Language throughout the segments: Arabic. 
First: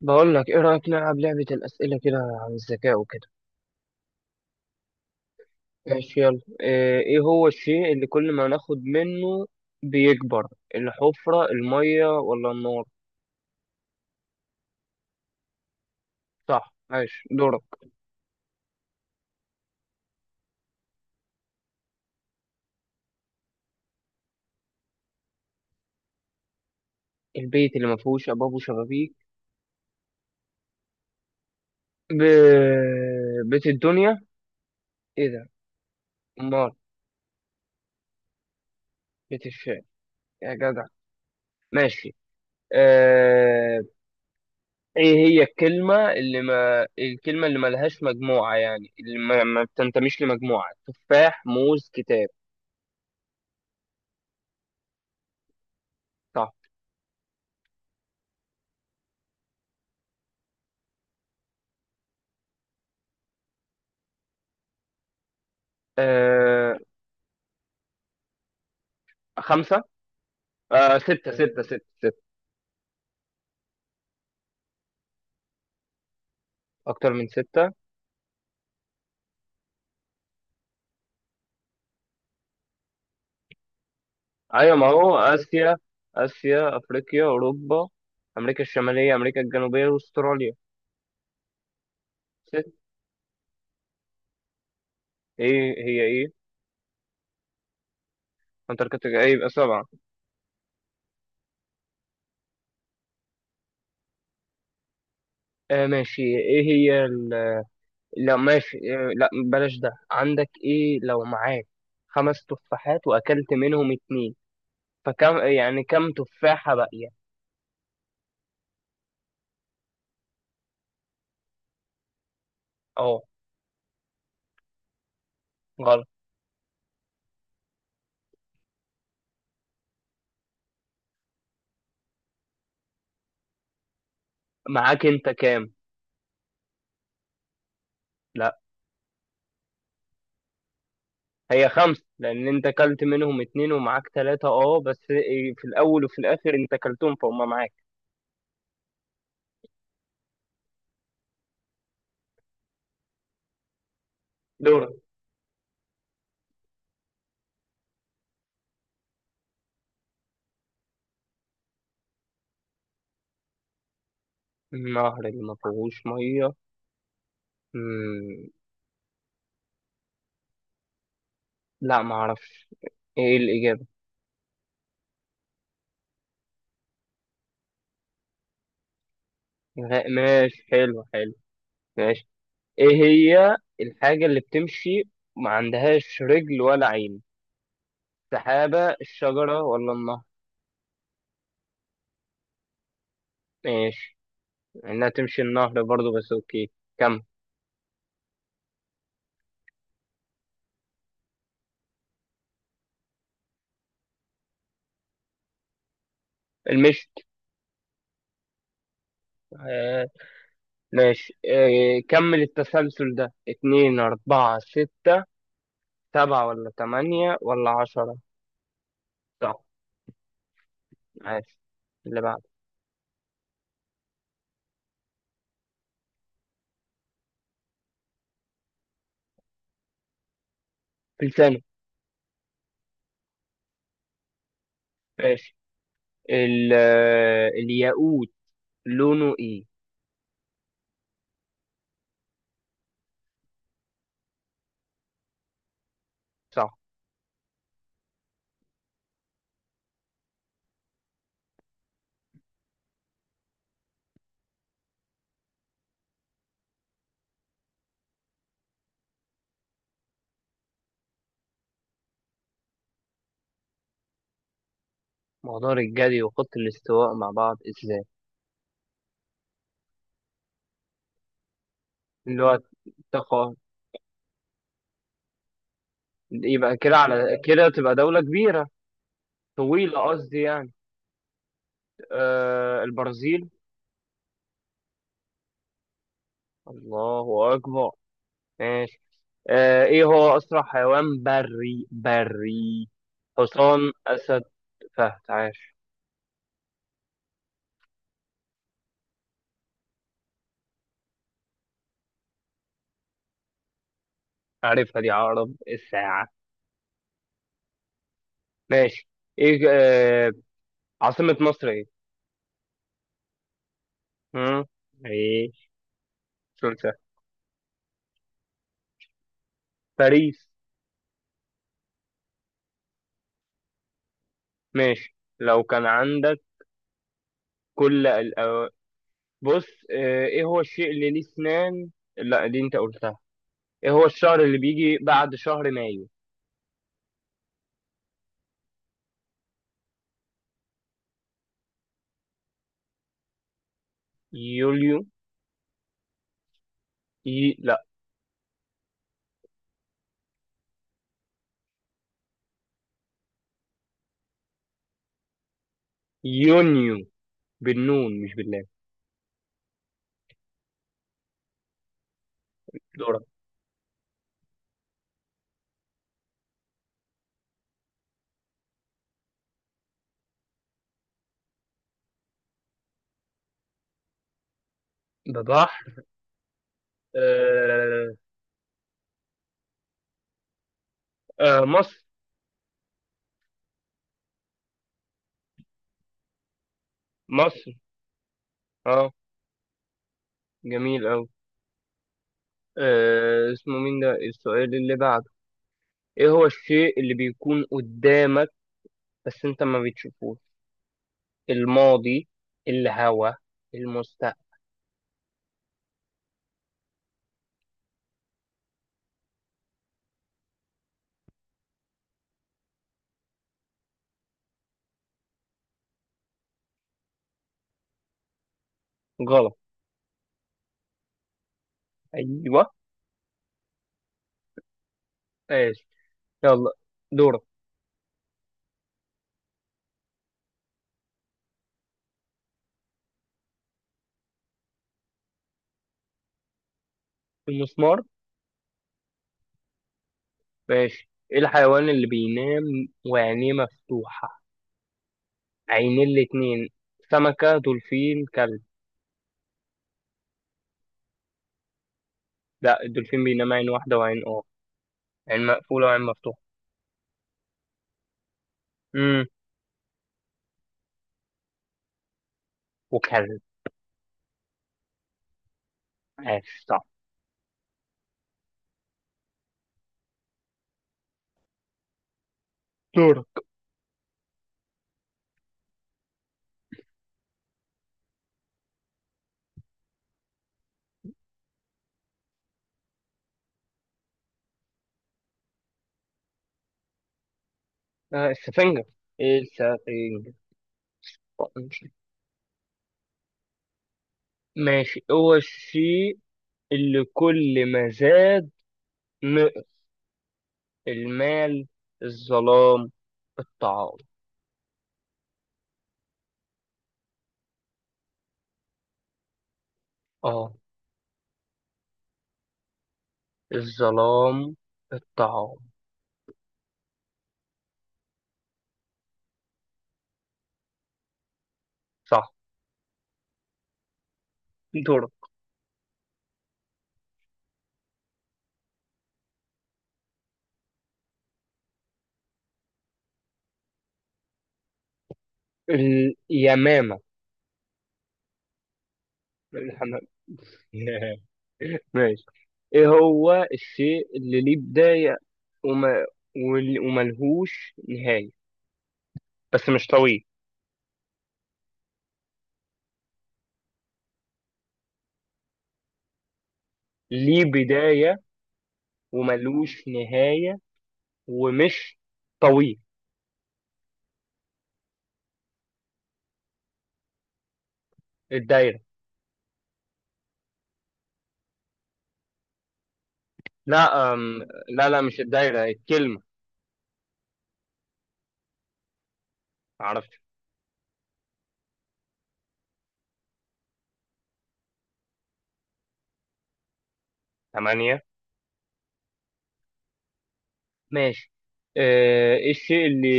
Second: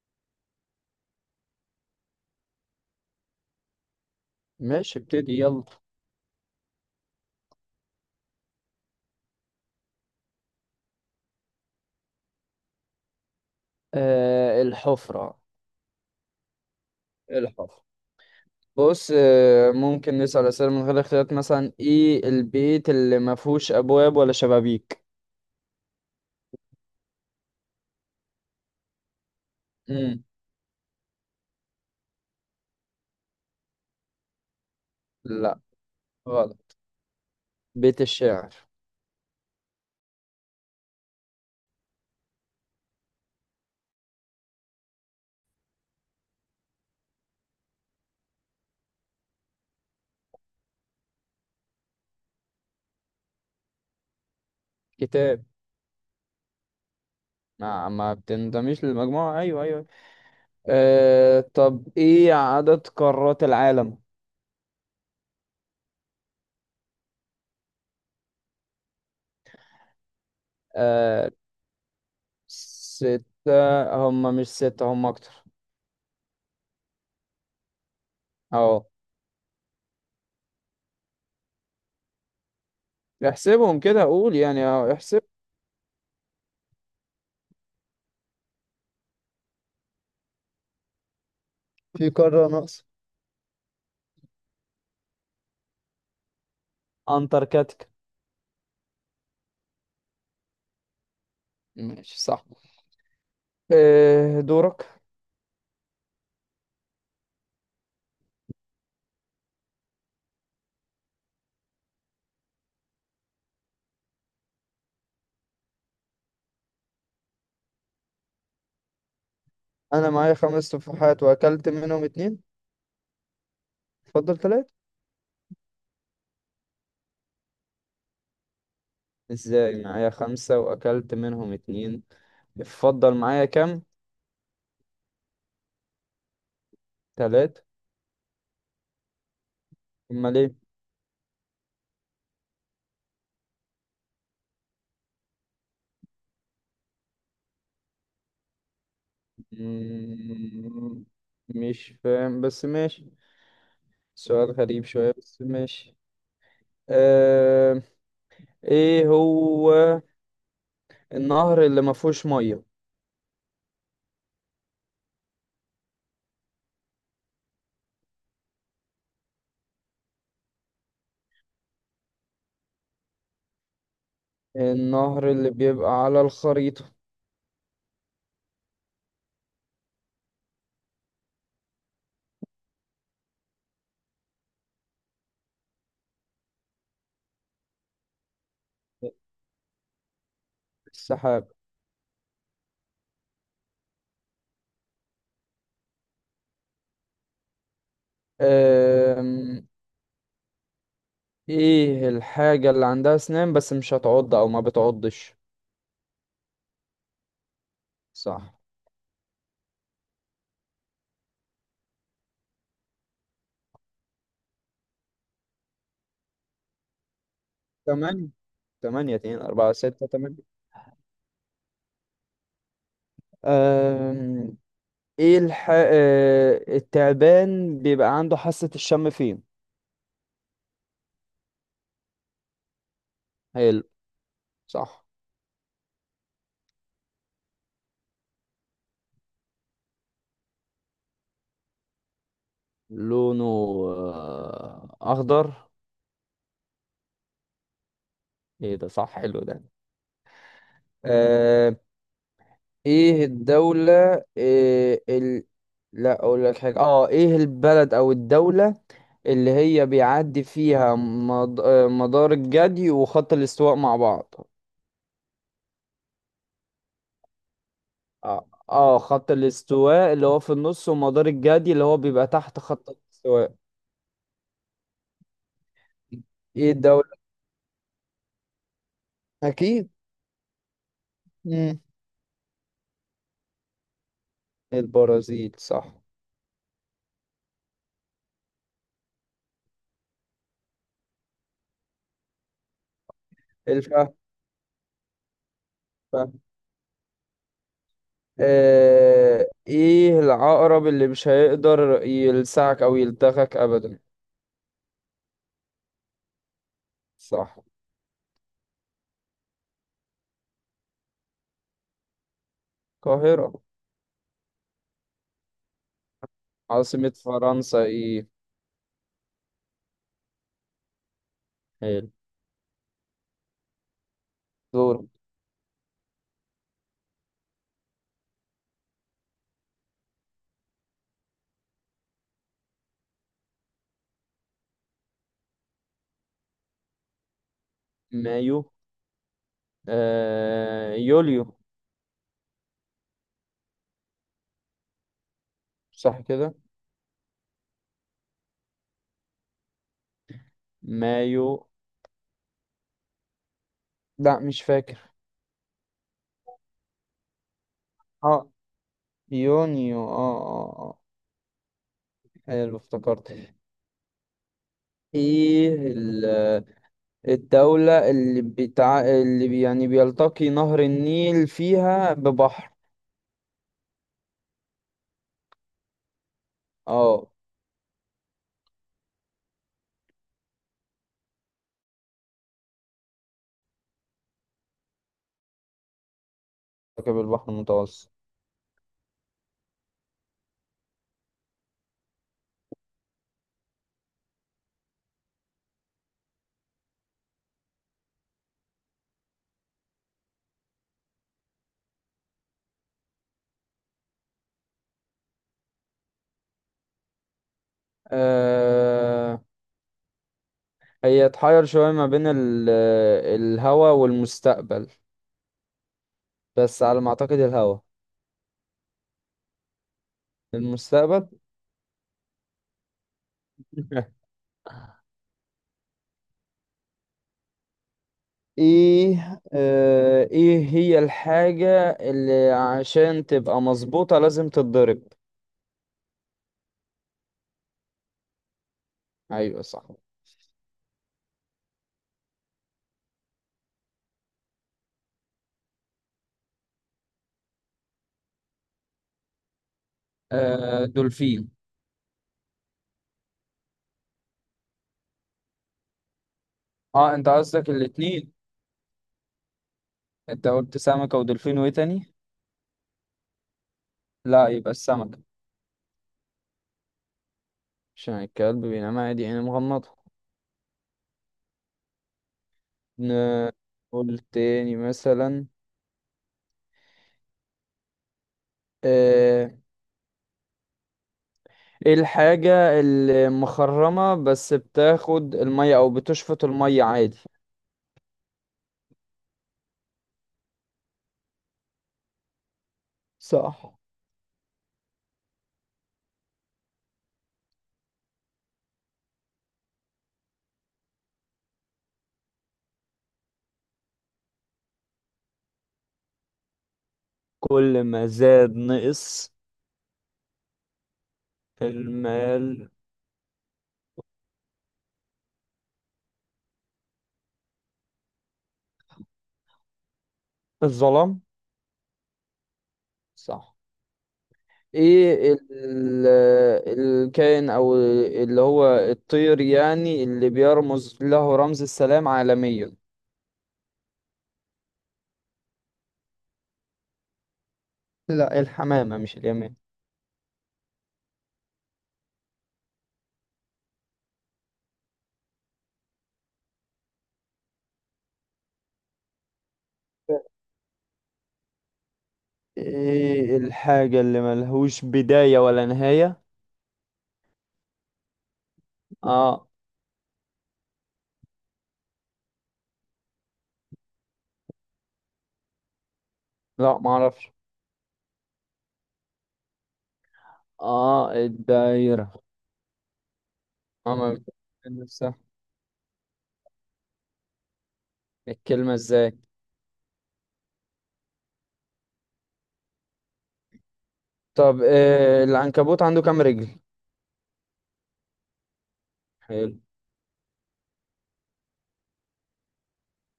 بقول لك، ايه رأيك نلعب لعبة الأسئلة كده عن الذكاء وكده؟ ماشي، ابتدي يلا. ماشي، يلا. ايه هو الشيء اللي كل ما ناخد منه بيكبر؟ الحفرة، المية، ولا النار؟ آه، الحفرة. صح. ماشي، دورك. الحفرة. بص، ممكن نسأل أسئلة من غير اختيارات، مثلا ايه البيت اللي ما فيهوش أبواب ولا شبابيك؟ البيت اللي ما فيهوش أبواب وشبابيك؟ مم. ب... بيت الدنيا. ايه ده؟ لا، امال؟ غلط. بيت الشعر. بيت الشعر؟ يا جدع! ماشي. آه... ايه هي الكلمة اللي ما الكلمة اللي ملهاش مجموعة، يعني اللي ما بتنتميش لمجموعة؟ تفاح، موز، كتاب؟ كتاب. صح. ما بتنضميش للمجموعة، أيوه أيوه. طب، ايه عدد قارات العالم؟ آه، خمسة. آه ستة ستة ستة ستة. ستة، هم مش ستة، هم أكتر. أكتر من ستة. أهو، احسبهم كده أقول يعني، أيوة، ما أهو هو احسب. آسيا. آسيا، أفريقيا، أوروبا، أمريكا الشمالية، أمريكا الجنوبية، وأستراليا. في قارة ست. ناقصة. إيه هي، إيه؟ أنتاركتيكا. أنتاركتيكا؟ إيه، يبقى سبعة. ماشي، صح. إيه دورك؟ ماشي. لا ماشي. لا بلاش ده. عندك إيه لو معاك 5 تفاحات وأكلت منهم اتنين، فكم، يعني كم تفاحة باقية؟ انا معايا خمس تفاحات واكلت منهم اتنين. أه، اتفضل، تلاتة. غلط. ازاي معايا خمسة واكلت منهم اتنين؟ اتفضل، معايا كام؟ معاك أنت كام؟ تلاتة. لا. امال ايه؟ هي خمسة لأن أنت أكلت منهم اتنين ومعاك تلاتة، أه، بس في الأول وفي الآخر أنت أكلتهم فهم معاك. مم، مش فاهم بس ماشي. سؤال غريب دورك. شوية بس ماشي. أه... ايه هو النهر اللي ما فيهوش مية؟ النهر اللي ما فيهوش مية؟ مم. لا ما أعرفش. إيه الإجابة؟ النهر اللي بيبقى على الخريطة. ماشي. حلو حلو. ماشي. إيه هي الحاجة اللي بتمشي ما عندهاش رجل ولا عين؟ سحابة، الشجرة، ولا النهر؟ السحاب. ماشي. إنها تمشي النهر برضو، بس أوكي. كم. أه... ايه الحاجة اللي عندها اسنان بس مش هتعض او ما بتعضش؟ المشت. صح. ماشي، إيه، كمل التسلسل ده: اتنين، أربعة، ستة. سبعة ولا تمانية ولا عشرة؟ تمانية. تمانية، اتنين، صح. اربعة، ستة، تمانية. ماشي، اللي بعده. أم... ايه الح... آه، التعبان بيبقى عنده حاسة الشم فين؟ فلسانه. حلو، صح. ماشي. الياقوت لونه ايه؟ لونه اخضر. صح. ايه ده؟ صح، حلو ده. ايه الدولة، لا، اقول لك حاجة. اه ايه البلد او الدولة اللي هي بيعدي فيها مد... آه، مدار الجدي وخط الاستواء مع بعض؟ مقدار الجري وخط الاستواء مع بعض ازاي؟ خط الاستواء اللي هو في النص، ومدار الجدي اللي هو بيبقى اللي تحت هو، خط تقا، الاستواء. ايه يبقى كده الدولة؟ على كده تبقى دولة كبيرة. اكيد. طويلة قصدي يعني. مم. البرازيل. البرازيل، صح. الله أكبر. ماشي. ايه هو اسرع حيوان بري بري؟ حصان، الفهم. اسد، فهد. عاش! فهم. ايه العقرب اللي مش هيقدر يلسعك او يلدغك ابدا؟ عارفها دي، عقرب الساعة. صح. ماشي. ايه آه عاصمة مصر ايه؟ القاهرة. هم؟ ايه. سلسة. عاصمة فرنسا ايه؟ باريس. حلو. دور. ماشي. لو كان عندك. كل الأو... بص. ايه هو الشيء اللي ليه اسنان؟ لا دي انت قلتها. ايه هو الشهر اللي بيجي بعد شهر مايو؟ مايو. يوليو. يوليو؟ صح كده. لا، مايو. لا، مش فاكر. يونيو. بالنون مش اه، باللام. يونيو، اه اه اه. حلو، دورك. افتكرت. ايه ال- الدولة، اللي بتاع اللي بي- يعني بيلتقي نهر النيل فيها ببحر؟ ده صح. اه. آه، مصر. كتاب البحر مصر. المتوسط. اه. جميل أوي. اسمه مين ده السؤال اللي بعده؟ ايه هو الشيء اللي بيكون قدامك بس انت ما بتشوفوش: الماضي، الهوا، المستقبل؟ آه هي اتحير شوية ما بين الهوا والمستقبل، بس على ما اعتقد الهوا. غلط. المستقبل. ايوه. ماشي، يلا. دورك. ايه هي الحاجة اللي عشان تبقى مظبوطة لازم تتضرب؟ المسمار. ايوه، صح. ماشي. ايه الحيوان اللي بينام وعينيه مفتوحة، عينيه الاتنين؟ سمكة، دولفين، كلب؟ دولفين. لا، الدولفين بينام عين واحدة وعين، عين مقفولة وعين مفتوحة. اه، انت قصدك الاتنين. امم انت قلت سمكة ودولفين وايه تاني؟ وكلب. لا، يبقى السمكة. ماشي صح. عشان الكلب بينام عادي يعني مغمضة. دورك. ن- قول تاني مثلا. آه ايه الحاجة اللي مخرمة بس بتاخد المية او بتشفط المية عادي؟ السفنجة. ايه السفنجة. صح. ماشي، هو الشيء اللي كل ما زاد نقص؟ المال، الظلام، الطعام؟ كل ما زاد نقص، اه، في المال؟ الظلام، الطعام. الظلام. صح. صح. دور. ايه ال- الكائن او اللي هو الطير يعني اللي بيرمز له رمز السلام عالميا؟ اليمامة. لا، الحمامة مش اليمين. الحمام. ماشي. ايه هو الشيء اللي ليه بداية وما وملهوش نهاية، بس مش طويل؟ ايه الحاجة اللي ملهوش بداية ولا نهاية؟ ليه بداية اه. وملوش نهاية ومش طويل. لا، معرفش. الدايرة؟ اه، الدايرة. اه، لا. ما لا بتتكلمش لا، صح. مش الدايرة، الكلمة. الكلمة ازاي؟ عرفت. طب إيه، العنكبوت عنده كام رجل؟ 8. حلو. ماشي. ايه الشيء اللي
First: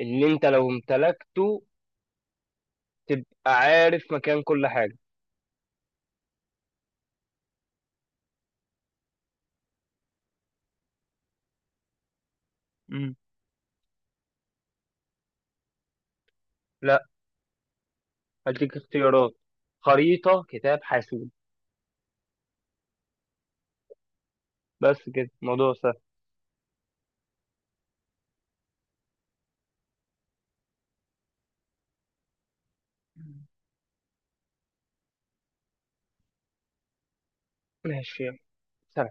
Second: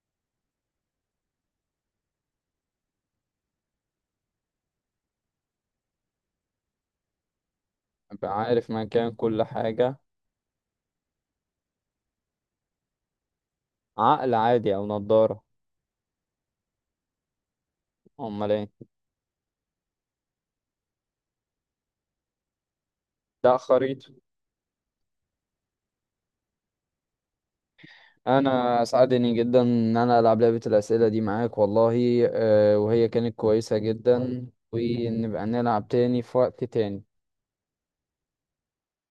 اللي انت لو امتلكته تبقى عارف مكان كل حاجة؟ ابقى عارف مكان كل حاجة. مم. عقل عادي او نضارة؟ لا. امال ايه؟ هديك اختيارات: خريطة، كتاب، حاسوب. لا، خريطة. بس كده الموضوع سهل. انا اسعدني جدا ان انا العب لعبة الاسئلة دي معاك والله. وهي كانت كويسة جدا، ونبقى نلعب تاني في وقت تاني. ماشي، يلا. سلام.